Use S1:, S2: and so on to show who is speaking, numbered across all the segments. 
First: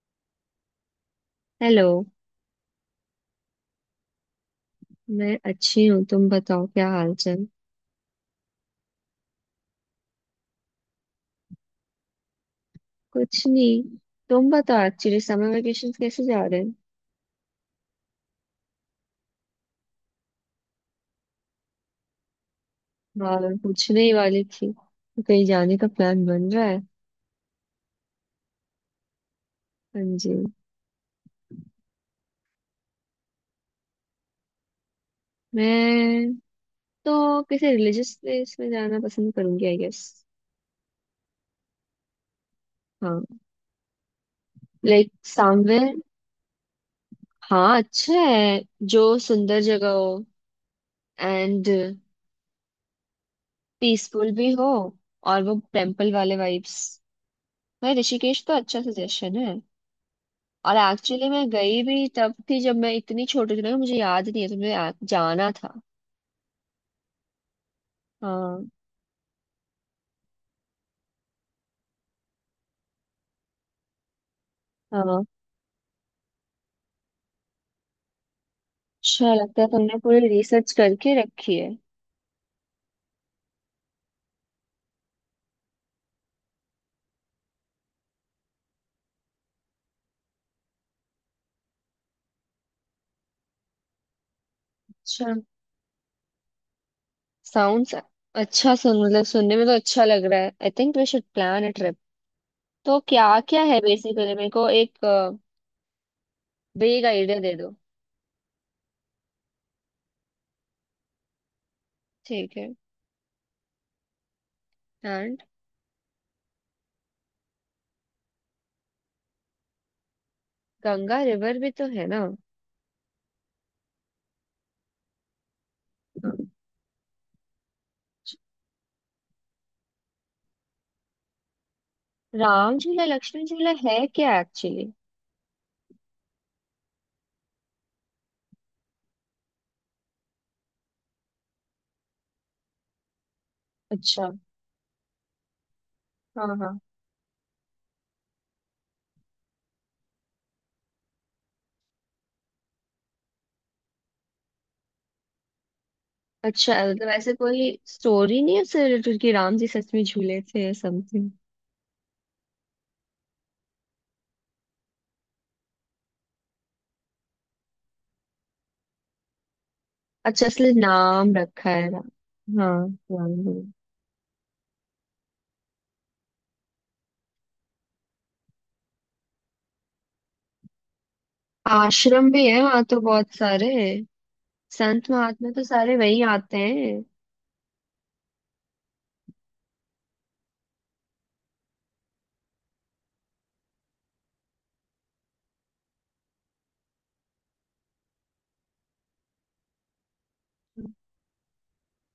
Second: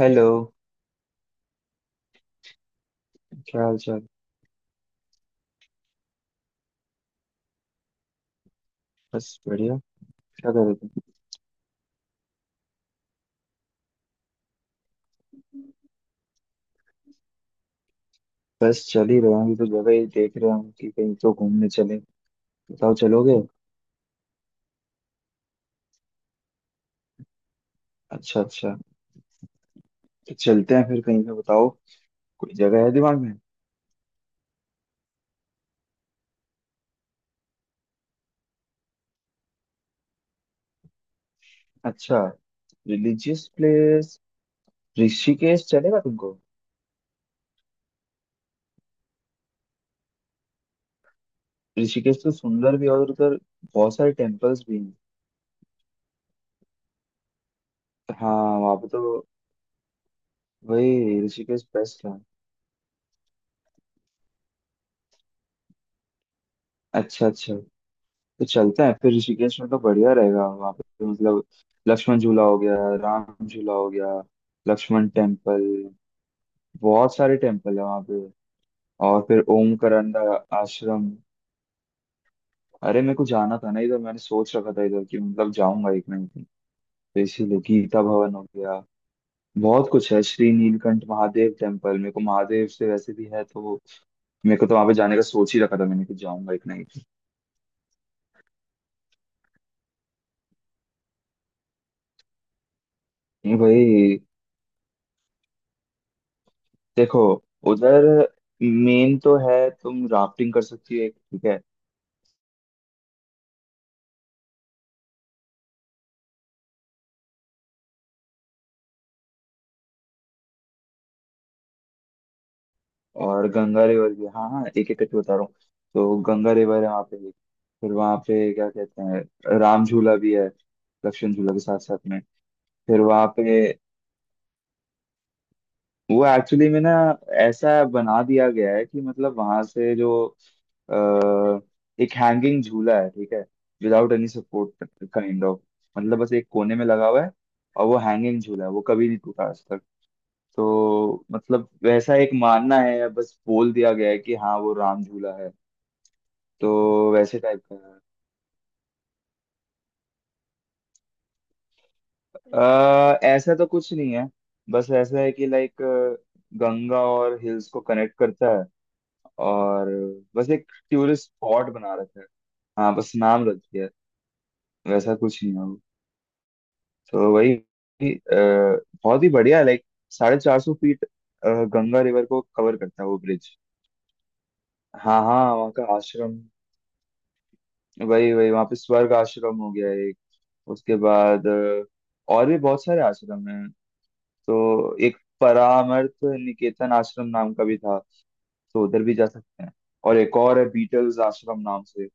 S1: Hello.
S2: Hello.
S1: क्या हाल चाल?
S2: मैं अच्छी हूँ, तुम बताओ, क्या हाल चाल?
S1: बस बढ़िया। क्या कर रहे थे?
S2: कुछ नहीं। तुम बताओ, एक्चुअली समर वेकेशन कैसे जा रहे हैं?
S1: बस चल ही रहा हूँ तो जगह ही देख रहा हूँ कि कहीं तो घूमने चले। बताओ, चलोगे?
S2: और पूछने ही वाली थी, तो कहीं जाने का प्लान बन रहा है?
S1: अच्छा, अच्छा।
S2: हाँ जी।
S1: तो चलते हैं फिर कहीं पे, बताओ। कोई जगह है दिमाग में?
S2: मैं तो किसी रिलीजियस प्लेस में जाना पसंद करूंगी, आई गेस।
S1: अच्छा,
S2: हाँ,
S1: religious place.
S2: Like
S1: Rishikesh
S2: somewhere.
S1: चलेगा तुमको?
S2: हाँ, अच्छा है। जो सुंदर जगह हो एंड
S1: ऋषिकेश तो सुंदर भी है और उधर बहुत सारे
S2: पीसफुल भी
S1: टेम्पल्स
S2: हो।
S1: भी हैं।
S2: और वो टेम्पल वाले वाइब्स। भाई,
S1: हाँ,
S2: ऋषिकेश तो
S1: वहाँ
S2: अच्छा
S1: पे तो
S2: सजेशन है। और
S1: वही
S2: एक्चुअली मैं
S1: ऋषिकेश
S2: गई भी
S1: बेस्ट है।
S2: तब थी जब मैं इतनी छोटी थी ना, मुझे याद नहीं है, तो मुझे जाना था।
S1: अच्छा, अच्छा। तो
S2: हाँ
S1: चलते हैं फिर ऋषिकेश में, तो बढ़िया रहेगा वहाँ पे, तो मतलब लक्ष्मण झूला हो गया, राम झूला हो गया, लक्ष्मण
S2: हाँ।
S1: टेम्पल, बहुत सारे टेम्पल है वहाँ पे। और
S2: अच्छा
S1: फिर
S2: लगता है, तुमने
S1: ओमकारांडा
S2: पूरी रिसर्च
S1: आश्रम।
S2: करके रखी है।
S1: अरे, मेरे को जाना था ना इधर, मैंने सोच रखा था इधर कि मतलब जाऊंगा एक ना एक दिन, तो इसीलिए। गीता भवन हो गया, बहुत कुछ है। श्री नीलकंठ महादेव टेम्पल, मेरे को महादेव से वैसे भी है तो मेरे को तो वहां पे जाने का
S2: अच्छा।
S1: सोच ही रखा था मैंने कि जाऊंगा एक ना एक दिन।
S2: साउंड्स अच्छा, सुन मतलब सुनने में तो अच्छा लग रहा है। I think we should plan a trip. तो क्या
S1: नहीं
S2: क्या है
S1: भाई,
S2: बेसिकली? मेरे को एक बेग
S1: देखो,
S2: आइडिया दे दो।
S1: उधर मेन तो है, तुम राफ्टिंग कर सकती हो एक, ठीक है।
S2: ठीक है। एंड गंगा रिवर भी तो है ना?
S1: और गंगा रिवर भी, हाँ हाँ, एक एक करके बता रहा हूँ। तो गंगा रिवर है वहाँ पे एक। फिर वहाँ पे क्या कहते हैं, राम झूला भी है लक्ष्मण झूला के साथ साथ में।
S2: राम
S1: फिर
S2: झूला
S1: वहाँ
S2: लक्ष्मण
S1: पे
S2: झूला है क्या एक्चुअली?
S1: वो एक्चुअली में ना ऐसा बना दिया गया है कि मतलब वहाँ से जो अ, एक हैंगिंग झूला है, ठीक है, विदाउट एनी
S2: अच्छा।
S1: Support, kind of. मतलब बस
S2: हाँ
S1: एक कोने
S2: हाँ।
S1: में लगा हुआ है और वो हैंगिंग झूला है, वो कभी नहीं टूटा आज तक। तो मतलब वैसा एक मानना है या बस बोल दिया गया है कि हाँ, वो राम झूला है। तो
S2: अच्छा, मतलब ऐसे
S1: वैसे टाइप
S2: कोई
S1: का है,
S2: स्टोरी नहीं है उससे रिलेटेड कि राम जी सच में झूले थे समथिंग?
S1: ऐसा तो कुछ नहीं है। बस ऐसा है कि लाइक गंगा और हिल्स को कनेक्ट करता है, और
S2: अच्छा,
S1: बस एक
S2: इसलिए
S1: टूरिस्ट
S2: नाम
S1: स्पॉट
S2: रखा है
S1: बना
S2: राम।
S1: रखा है।
S2: हाँ।
S1: हाँ, बस
S2: राम
S1: नाम रख
S2: जी।
S1: दिया है, वैसा कुछ नहीं है वो। तो वही बहुत ही बढ़िया लाइक 450 फीट गंगा रिवर
S2: आश्रम
S1: को
S2: भी है
S1: कवर
S2: वहां तो
S1: करता है वो
S2: बहुत
S1: ब्रिज।
S2: सारे, संत
S1: हाँ
S2: महात्मा
S1: हाँ,
S2: तो
S1: वहाँ का
S2: सारे वहीं
S1: आश्रम।
S2: आते हैं।
S1: वही वही, वहाँ पे स्वर्ग आश्रम हो गया एक। उसके बाद और भी बहुत सारे आश्रम हैं। तो एक परामर्थ निकेतन आश्रम नाम का भी था, तो उधर भी जा सकते हैं। और एक और है बीटल्स आश्रम नाम से।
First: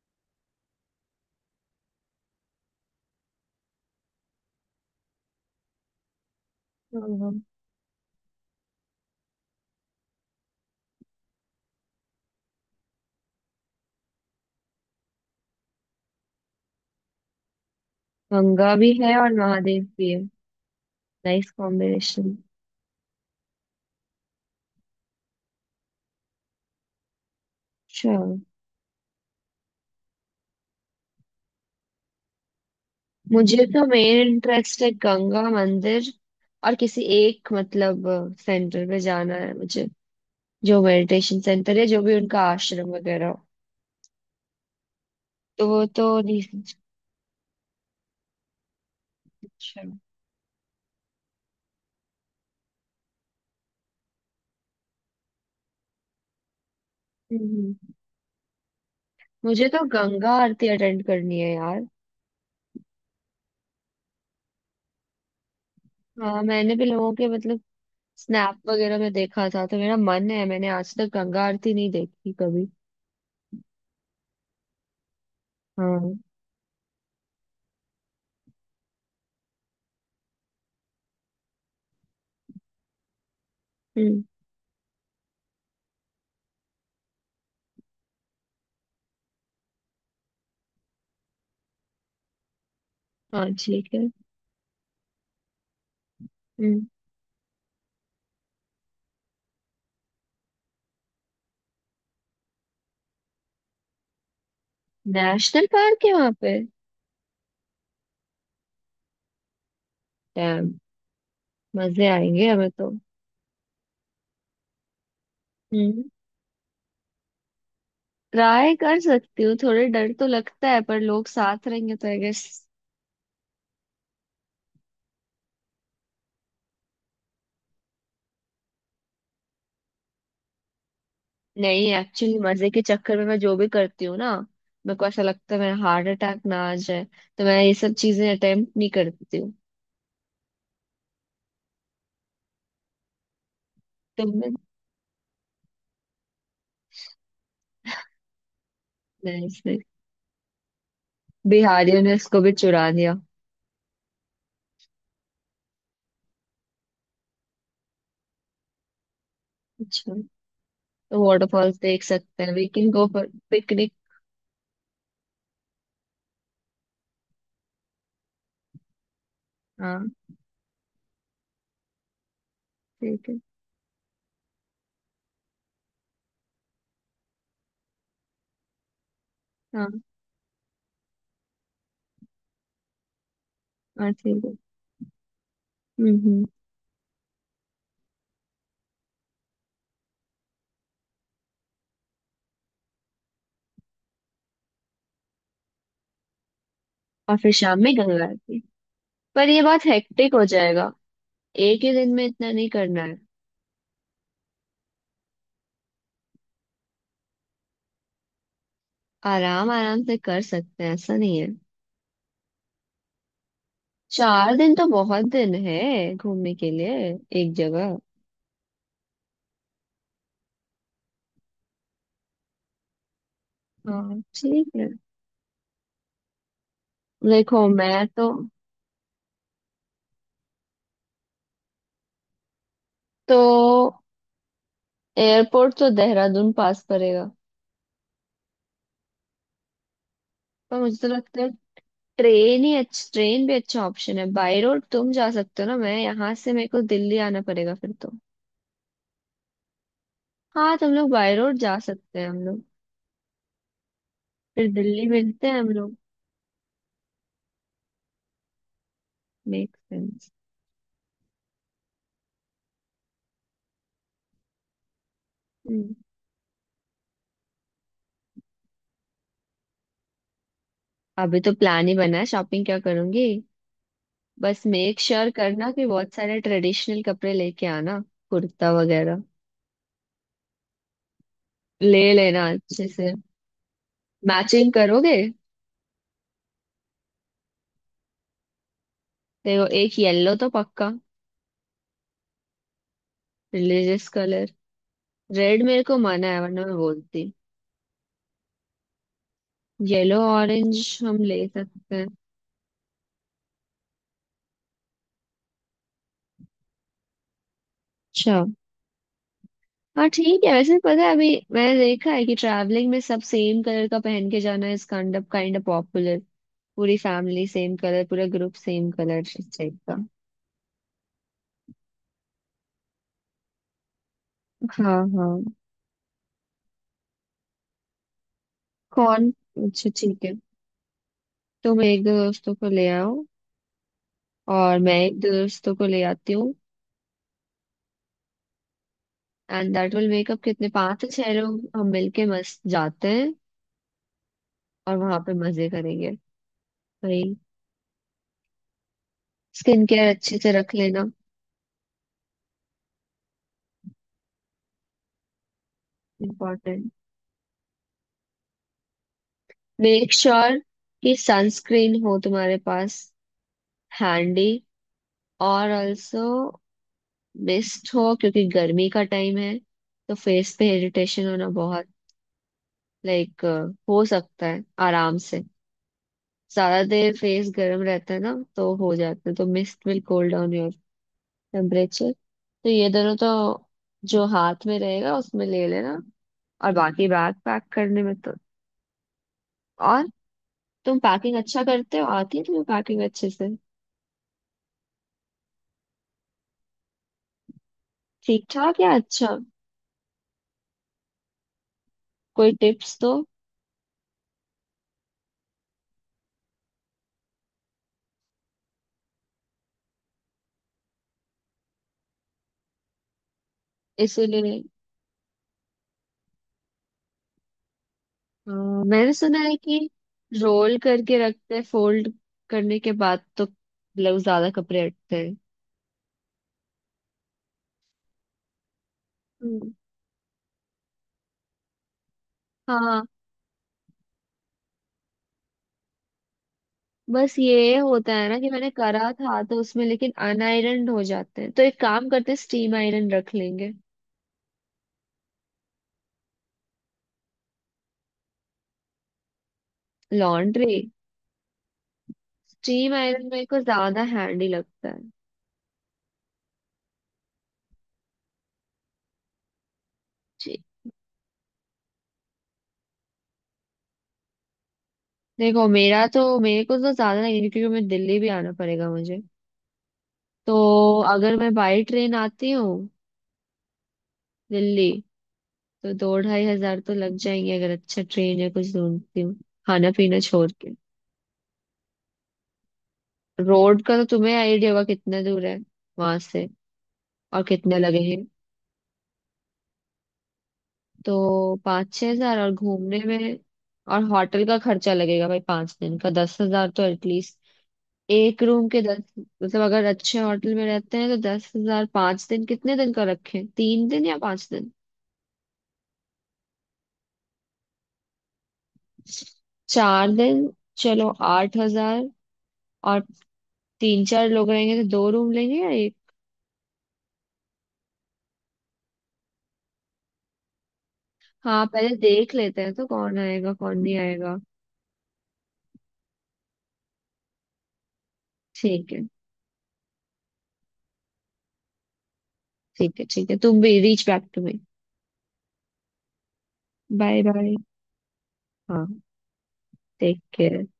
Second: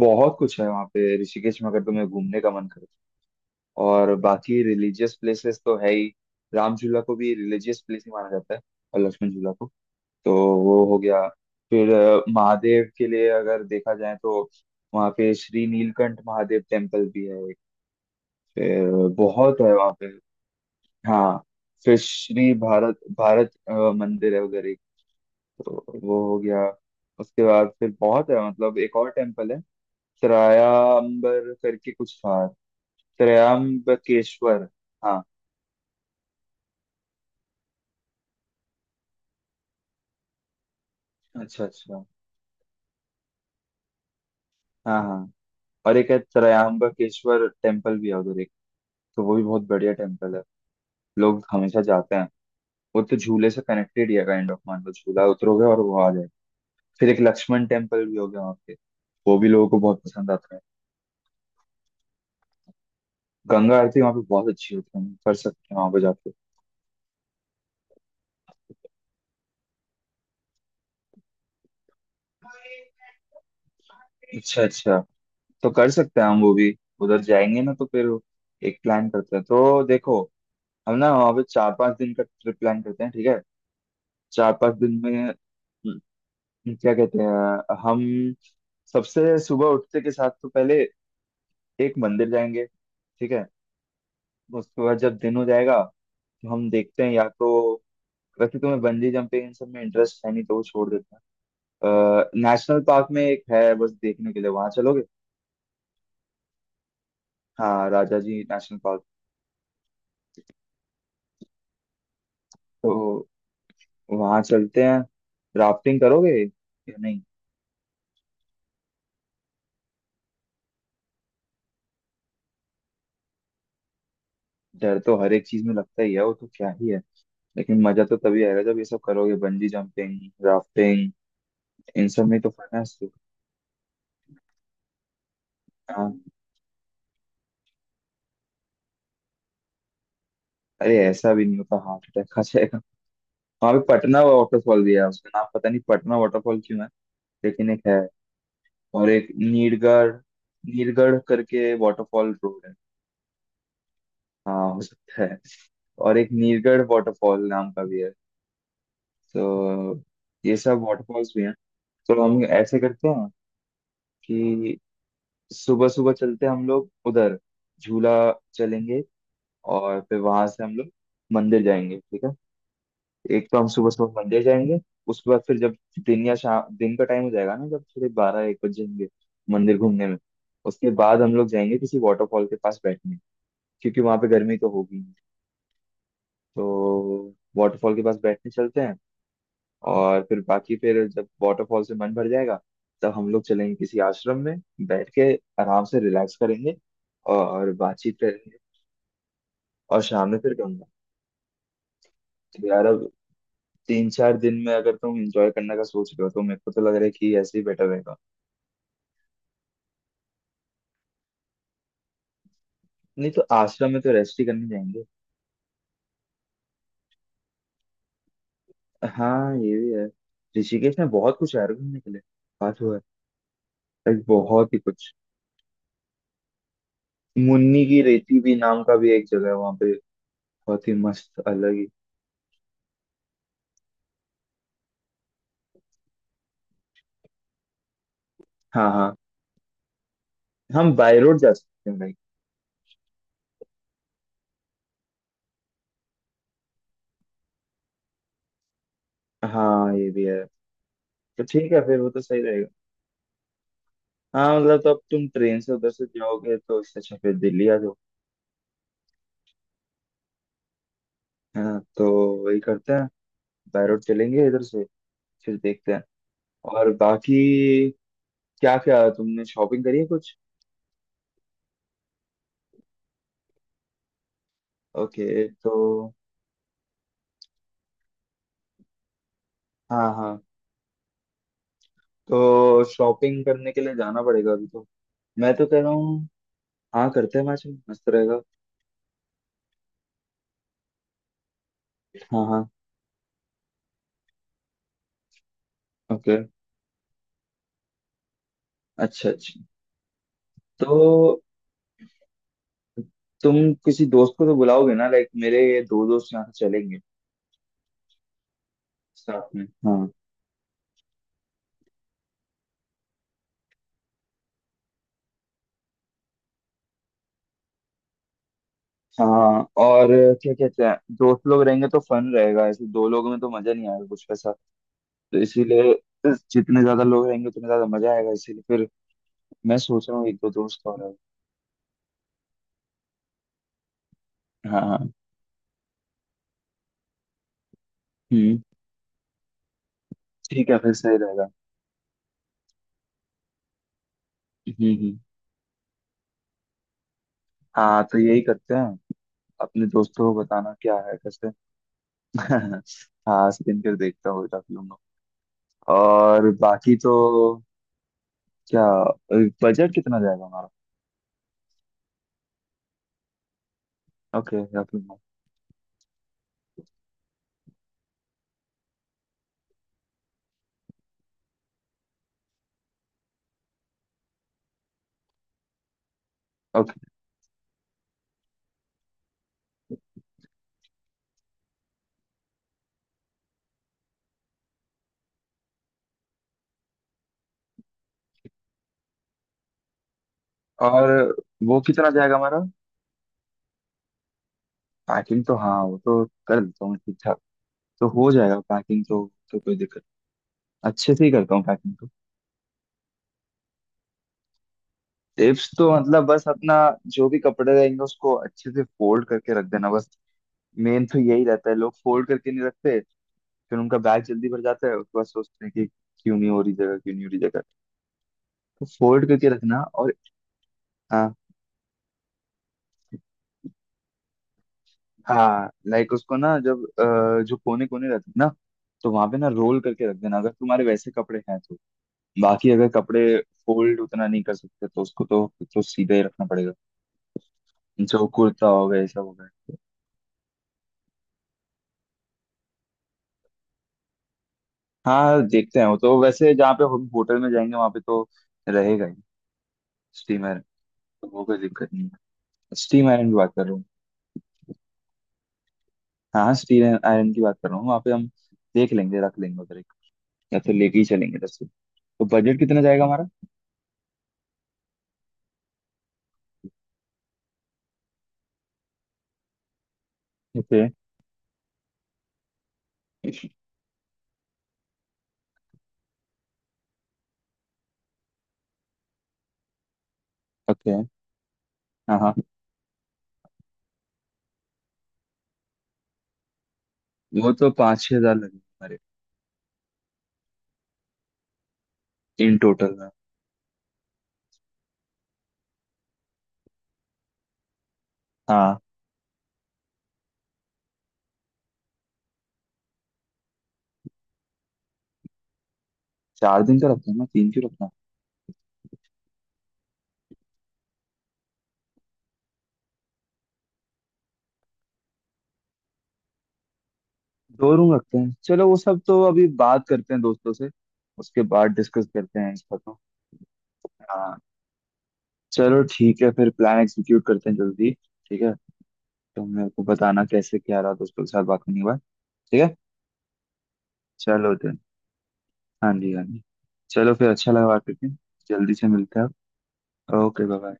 S1: बहुत कुछ है वहाँ पे ऋषिकेश में, अगर तुम्हें घूमने का मन करे। और बाकी रिलीजियस प्लेसेस तो है ही। राम झूला को भी
S2: हाँ,
S1: रिलीजियस प्लेस ही माना जाता है और लक्ष्मण झूला को। तो वो हो गया। फिर महादेव के लिए अगर देखा जाए तो वहाँ पे श्री नीलकंठ महादेव टेम्पल भी है एक।
S2: गंगा भी
S1: फिर
S2: है और
S1: बहुत है
S2: महादेव
S1: वहाँ पे।
S2: भी है।
S1: हाँ।
S2: नाइस
S1: फिर
S2: कॉम्बिनेशन।
S1: श्री भारत भारत अ, मंदिर है उधर एक, तो वो हो गया। उसके बाद फिर
S2: अच्छा।
S1: बहुत है, मतलब एक और टेम्पल है, त्रयाम्बर करके कुछ था,
S2: मुझे तो मेन
S1: त्रयाम्बकेश्वर।
S2: इंटरेस्ट है
S1: हाँ।
S2: गंगा मंदिर और किसी एक मतलब सेंटर पे जाना है मुझे, जो मेडिटेशन
S1: अच्छा,
S2: सेंटर है,
S1: अच्छा।
S2: जो भी उनका आश्रम वगैरह हो।
S1: हाँ हाँ।
S2: तो वो
S1: और
S2: तो
S1: एक है
S2: नहीं- सोच-।
S1: त्रयाम्बकेश्वर टेम्पल भी है उधर एक, तो वो भी बहुत
S2: अच्छा।
S1: बढ़िया टेम्पल है, लोग हमेशा जाते हैं। वो तो झूले से कनेक्टेड ही है काइंड ऑफ, मान लो झूला उतरोगे और वो आ जाए। फिर एक लक्ष्मण
S2: हम्म।
S1: टेम्पल भी हो गया वहाँ पे, वो भी
S2: मुझे
S1: लोगों को
S2: तो
S1: बहुत
S2: गंगा
S1: पसंद आता है।
S2: आरती अटेंड करनी है यार।
S1: गंगा आरती वहाँ पे बहुत अच्छी होती है, कर सकते हैं वहाँ पे जाके।
S2: हाँ, मैंने भी लोगों के मतलब स्नैप वगैरह में देखा था तो मेरा मन है, मैंने आज तक गंगा आरती नहीं देखी कभी।
S1: अच्छा, अच्छा। तो कर
S2: हाँ।
S1: सकते हैं हम वो भी। उधर जाएंगे ना, तो फिर एक प्लान करते हैं। तो देखो, हम ना वहाँ पे 4-5 दिन का ट्रिप प्लान करते हैं, ठीक है।
S2: हम्म।
S1: 4-5 दिन में क्या कहते हैं हम, सबसे सुबह उठते के साथ तो पहले एक मंदिर जाएंगे, ठीक
S2: हाँ,
S1: है।
S2: ठीक है।
S1: उसके बाद जब दिन हो जाएगा तो हम
S2: हम्म।
S1: देखते हैं, या तो वैसे तुम्हें बंजी जंपिंग इन सब में इंटरेस्ट है, नहीं तो वो छोड़ देते हैं। नेशनल पार्क में एक है बस देखने के लिए, वहां चलोगे?
S2: नेशनल पार्क है वहां पे?
S1: हाँ, Rajaji National Park,
S2: damn, मजे आएंगे हमें तो।
S1: तो वहां चलते हैं। राफ्टिंग
S2: हम्म।
S1: करोगे या नहीं?
S2: ट्राई कर सकती हूँ, थोड़े डर तो लगता है, पर लोग साथ रहेंगे तो आई गेस।
S1: डर तो हर एक चीज में लगता ही है, वो तो क्या ही है, लेकिन मजा तो तभी आएगा जब ये सब करोगे, बंजी जंपिंग, राफ्टिंग,
S2: नहीं,
S1: इन सब
S2: एक्चुअली
S1: में तो
S2: मजे
S1: फन
S2: के
S1: है।
S2: चक्कर में मैं जो भी करती हूँ ना, मेरे को ऐसा लगता है मेरा हार्ट
S1: हाँ,
S2: अटैक ना आ जाए, तो मैं ये सब चीजें अटेम्प्ट नहीं करती हूँ।
S1: अरे, ऐसा भी नहीं होता हार्ट अटैक आ जाएगा। वहां पे पटना
S2: तो मैं
S1: वाटरफॉल भी है, उसका नाम पता नहीं पटना वाटरफॉल क्यों है, लेकिन एक है। और एक
S2: मैं इसमें-
S1: नीरगढ़, नीरगढ़ करके
S2: बिहारियों ने
S1: वाटरफॉल
S2: इसको भी
S1: रोड है।
S2: चुरा दिया।
S1: हाँ, हो सकता है। और एक नीरगढ़ वाटरफॉल नाम का भी है, तो
S2: अच्छा।
S1: ये सब
S2: तो
S1: वाटरफॉल्स भी हैं।
S2: वाटरफॉल्स देख
S1: तो
S2: सकते
S1: हम
S2: हैं, वी
S1: ऐसे
S2: कैन गो
S1: करते
S2: फॉर
S1: हैं
S2: पिकनिक।
S1: कि सुबह सुबह चलते हैं हम लोग उधर, झूला चलेंगे और
S2: हाँ,
S1: फिर वहां से हम लोग मंदिर जाएंगे, ठीक है।
S2: ठीक है।
S1: एक तो हम सुबह सुबह मंदिर जाएंगे, उसके बाद फिर जब दिन या शाम, दिन का टाइम हो जाएगा ना, जब थोड़े 12-1 बज जाएंगे मंदिर
S2: हाँ
S1: घूमने में, उसके बाद हम लोग जाएंगे किसी वाटरफॉल के पास बैठने, क्योंकि
S2: हाँ,
S1: वहां पे
S2: ठीक है।
S1: गर्मी तो होगी,
S2: हम्म।
S1: तो वाटरफॉल के पास बैठने चलते हैं। और फिर बाकी फिर जब वाटरफॉल से मन भर जाएगा, तब हम लोग चलेंगे किसी आश्रम में, बैठ के आराम से रिलैक्स करेंगे
S2: और फिर
S1: और
S2: शाम में
S1: बातचीत
S2: गंगा
S1: करेंगे।
S2: आरती। पर ये बहुत
S1: और शाम
S2: हेक्टिक
S1: में
S2: हो
S1: फिर गंगा।
S2: जाएगा। एक ही दिन में इतना
S1: तो
S2: नहीं
S1: यार अब
S2: करना है।
S1: 3-4 दिन में अगर तुम एंजॉय करने का सोच रहे हो तो मेरे को तो लग रहा है कि ऐसे ही बेटर रहेगा।
S2: आराम आराम से कर सकते हैं, ऐसा नहीं है।
S1: नहीं तो आश्रम में तो रेस्ट ही
S2: चार
S1: करने
S2: दिन तो
S1: जाएंगे।
S2: बहुत दिन है घूमने के लिए एक जगह।
S1: हाँ, ये भी है। ऋषिकेश में बहुत कुछ है यार घूमने के लिए, बात हुआ है
S2: हाँ,
S1: लाइक
S2: ठीक
S1: बहुत ही
S2: है।
S1: कुछ।
S2: देखो,
S1: मुन्नी की
S2: मैं तो
S1: रेती भी नाम का भी एक जगह है वहां पे, बहुत ही मस्त, अलग ही।
S2: तो एयरपोर्ट तो देहरादून पास पड़ेगा,
S1: हाँ हाँ।
S2: पर
S1: हम
S2: मुझे तो
S1: बाय रोड
S2: लगता है
S1: जा सकते हैं भाई।
S2: ट्रेन ही अच्छा, ट्रेन भी अच्छा ऑप्शन है। बाई रोड तुम जा सकते हो ना, मैं यहाँ से- मेरे को दिल्ली आना पड़ेगा फिर तो।
S1: हाँ, ये भी है।
S2: हाँ, तुम लोग बाई
S1: तो
S2: रोड
S1: ठीक
S2: जा
S1: है फिर, वो
S2: सकते
S1: तो
S2: हैं, हम
S1: सही
S2: लोग
S1: रहेगा। हाँ,
S2: फिर
S1: मतलब तो अब
S2: दिल्ली
S1: तुम
S2: मिलते हैं
S1: ट्रेन
S2: हम
S1: से उधर
S2: लोग।
S1: से जाओगे, तो इससे अच्छा फिर दिल्ली आ जाओ,
S2: मेक सेंस।
S1: है ना? तो वही करते हैं, बाय रोड चलेंगे इधर से, फिर देखते
S2: हम्म।
S1: हैं। और बाकी, क्या क्या तुमने शॉपिंग करी है कुछ?
S2: अभी तो प्लान ही बना है, शॉपिंग क्या करूंगी। बस मेक श्योर
S1: ओके।
S2: sure करना
S1: तो
S2: कि बहुत सारे ट्रेडिशनल कपड़े लेके आना, कुर्ता वगैरह
S1: हाँ हाँ,
S2: ले लेना
S1: तो
S2: अच्छे से।
S1: शॉपिंग करने के लिए जाना पड़ेगा अभी
S2: मैचिंग
S1: तो।
S2: करोगे?
S1: मैं तो कह रहा हूँ हाँ, करते हैं मैच, मस्त रहेगा।
S2: देखो, एक येलो तो पक्का,
S1: हाँ हाँ।
S2: Religious colour. रेड मेरे को मना
S1: ओके।
S2: है, वरना मैं बोलती।
S1: अच्छा, अच्छा।
S2: येलो,
S1: तो
S2: ऑरेंज हम ले सकते हैं।
S1: तुम किसी दोस्त को तो बुलाओगे ना, लाइक मेरे दो दोस्त यहाँ से चलेंगे
S2: अच्छा।
S1: साथ में,
S2: हाँ,
S1: हाँ।
S2: ठीक है। वैसे पता है, अभी मैंने देखा है कि ट्रैवलिंग में सब सेम कलर का पहन के जाना इज काइंड ऑफ पॉपुलर। पूरी फैमिली सेम कलर, पूरा ग्रुप सेम कलर
S1: हाँ,
S2: टाइप का।
S1: और क्या कहते हैं, दोस्त लोग रहेंगे तो फन रहेगा, ऐसे दो लोगों में तो मजा नहीं आएगा कुछ पैसा।
S2: हाँ हाँ।
S1: तो इसीलिए जितने ज्यादा लोग रहेंगे उतने ज्यादा मजा आएगा, इसीलिए फिर
S2: कौन?
S1: मैं
S2: अच्छा,
S1: सोच रहा
S2: ठीक
S1: हूँ
S2: है।
S1: एक दो दोस्त और हैं।
S2: तुम एक दो दोस्तों को ले आओ और
S1: हाँ
S2: मैं
S1: हाँ।
S2: एक दो दोस्तों को ले आती हूँ।
S1: Hmm.
S2: And that will make up कितने,
S1: ठीक है फिर,
S2: पांच से
S1: सही
S2: छह
S1: रहेगा।
S2: लोग, हम मिलके मस्त जाते हैं। और वहां
S1: हम्म।
S2: पे मजे करेंगे भाई।
S1: हाँ, तो यही करते हैं।
S2: स्किन
S1: अपने
S2: केयर
S1: दोस्तों
S2: अच्छे
S1: को
S2: से रख
S1: बताना क्या
S2: लेना,
S1: है कैसे। हाँ, स्क्रीन पर देखता हूँ। और
S2: इम्पोर्टेंट।
S1: बाकी तो क्या, बजट
S2: मेक
S1: कितना जाएगा
S2: श्योर
S1: हमारा?
S2: कि सनस्क्रीन हो तुम्हारे पास हैंडी,
S1: ओके।
S2: और ऑल्सो मिस्ट हो, क्योंकि गर्मी का टाइम है। तो फेस पे इरिटेशन होना बहुत लाइक हो सकता है आराम से, ज्यादा
S1: ओके।
S2: देर फेस गर्म रहता है ना तो हो जाता है, तो mist will cool down your temperature. तो ये दोनों तो जो हाथ में रहेगा उसमें ले लेना। और बाकी बैग पैक करने में तो, और तुम
S1: और
S2: पैकिंग अच्छा
S1: वो
S2: करते हो?
S1: कितना जाएगा
S2: आती है
S1: हमारा?
S2: तुम्हें पैकिंग अच्छे से?
S1: पैकिंग तो हाँ, वो तो कर देता हूँ ठीक ठाक, तो हो
S2: ठीक
S1: जाएगा
S2: ठाक या
S1: पैकिंग तो।
S2: अच्छा?
S1: तो कोई दिक्कत, अच्छे से ही करता हूँ पैकिंग तो।
S2: कोई टिप्स दो।
S1: टिप्स तो मतलब बस अपना जो भी कपड़े रहेंगे उसको अच्छे से फोल्ड करके रख देना बस। मेन तो यही रहता है, लोग फोल्ड करके नहीं रखते, फिर उनका बैग जल्दी
S2: इसीलिए
S1: भर जाता है, उसके बाद सोचते हैं कि क्यों नहीं हो रही जगह, क्यों नहीं हो रही जगह।
S2: अ,
S1: तो
S2: मैंने
S1: फोल्ड
S2: सुना
S1: करके
S2: है
S1: रखना,
S2: कि
S1: और
S2: रोल करके
S1: हाँ,
S2: रखते हैं, फोल्ड करने के बाद तो मतलब ज्यादा कपड़े हटते हैं।
S1: हाँ, लाइक उसको ना जब जो कोने कोने रहते हैं ना, तो वहां पे ना
S2: हम्म।
S1: रोल करके रख देना, अगर तुम्हारे वैसे कपड़े हैं तो। बाकी अगर
S2: हाँ,
S1: कपड़े फोल्ड उतना नहीं कर सकते, तो उसको तो सीधा ही रखना पड़ेगा।
S2: बस ये होता
S1: जो
S2: है ना कि
S1: कुर्ता
S2: मैंने
S1: हो गया, ये
S2: करा
S1: सब हो
S2: था तो
S1: गया,
S2: उसमें, लेकिन अनआयरन हो जाते हैं, तो एक काम करते हैं, स्टीम आयरन रख लेंगे।
S1: हाँ देखते हैं। वो तो वैसे जहाँ पे हम होटल में जाएंगे वहां पे तो रहेगा ही, स्टीम आयरन,
S2: लॉन्ड्री।
S1: वो कोई दिक्कत नहीं है।
S2: स्टीम
S1: स्टीम
S2: आयरन
S1: आयरन की
S2: मेरे
S1: बात
S2: को
S1: कर रहा हूँ,
S2: ज्यादा हैंडी लगता है।
S1: हाँ हाँ, स्टीम आयरन की बात कर रहा हूँ। वहाँ पे हम देख लेंगे, रख लेंगे उधर एक, या
S2: जी।
S1: फिर लेके ही चलेंगे इधर से। तो बजट कितना जाएगा हमारा?
S2: देखो, मेरा तो- मेरे को तो ज्यादा नहीं, क्योंकि मैं दिल्ली भी आना पड़ेगा मुझे
S1: ओके।
S2: तो। अगर मैं बाई ट्रेन आती हूँ दिल्ली, तो दो ढाई हजार तो लग जाएंगे अगर अच्छा ट्रेन या कुछ ढूंढती हूँ, खाना पीना छोड़ के।
S1: ओके। हाँ हाँ,
S2: रोड का तो तुम्हें आइडिया होगा कितना दूर है वहां से और
S1: वो तो
S2: कितने
S1: पाँच छह
S2: लगेंगे।
S1: हजार लगे हमारे
S2: तो 5-6 हजार, और
S1: इन टोटल
S2: घूमने
S1: में।
S2: में और होटल का खर्चा लगेगा भाई। 5 दिन का 10,000 तो एटलीस्ट, एक रूम के
S1: हाँ,
S2: दस। मतलब अगर अच्छे होटल में रहते हैं तो 10,000 5 दिन। कितने दिन का रखें, 3 दिन या 5 दिन?
S1: 4 दिन का रखते हैं ना, तीन क्यों रखना।
S2: 4 दिन। चलो, 8,000। और तीन चार लोग रहेंगे तो दो रूम लेंगे या एक?
S1: दो रूम रखते हैं, चलो वो सब तो अभी बात करते हैं दोस्तों से, उसके
S2: हाँ,
S1: बाद
S2: पहले
S1: डिस्कस
S2: देख
S1: करते हैं
S2: लेते हैं
S1: इसका
S2: तो
S1: तो।
S2: कौन आएगा कौन नहीं आएगा।
S1: हाँ। चलो ठीक है फिर, प्लान एग्जीक्यूट करते हैं जल्दी। ठीक है,
S2: ठीक है।
S1: तो मेरे को बताना कैसे क्या रहा दोस्तों के साथ बात करने के बाद। ठीक है।
S2: ठीक है ठीक है, तुम भी रीच बैक टू
S1: चलो
S2: मी।
S1: तो हाँ जी, हाँ जी। चलो
S2: बाय
S1: फिर, अच्छा
S2: बाय।
S1: लगा बात करके, जल्दी
S2: हाँ।
S1: से मिलते हैं। आप।
S2: Take
S1: okay,
S2: care.
S1: बाय।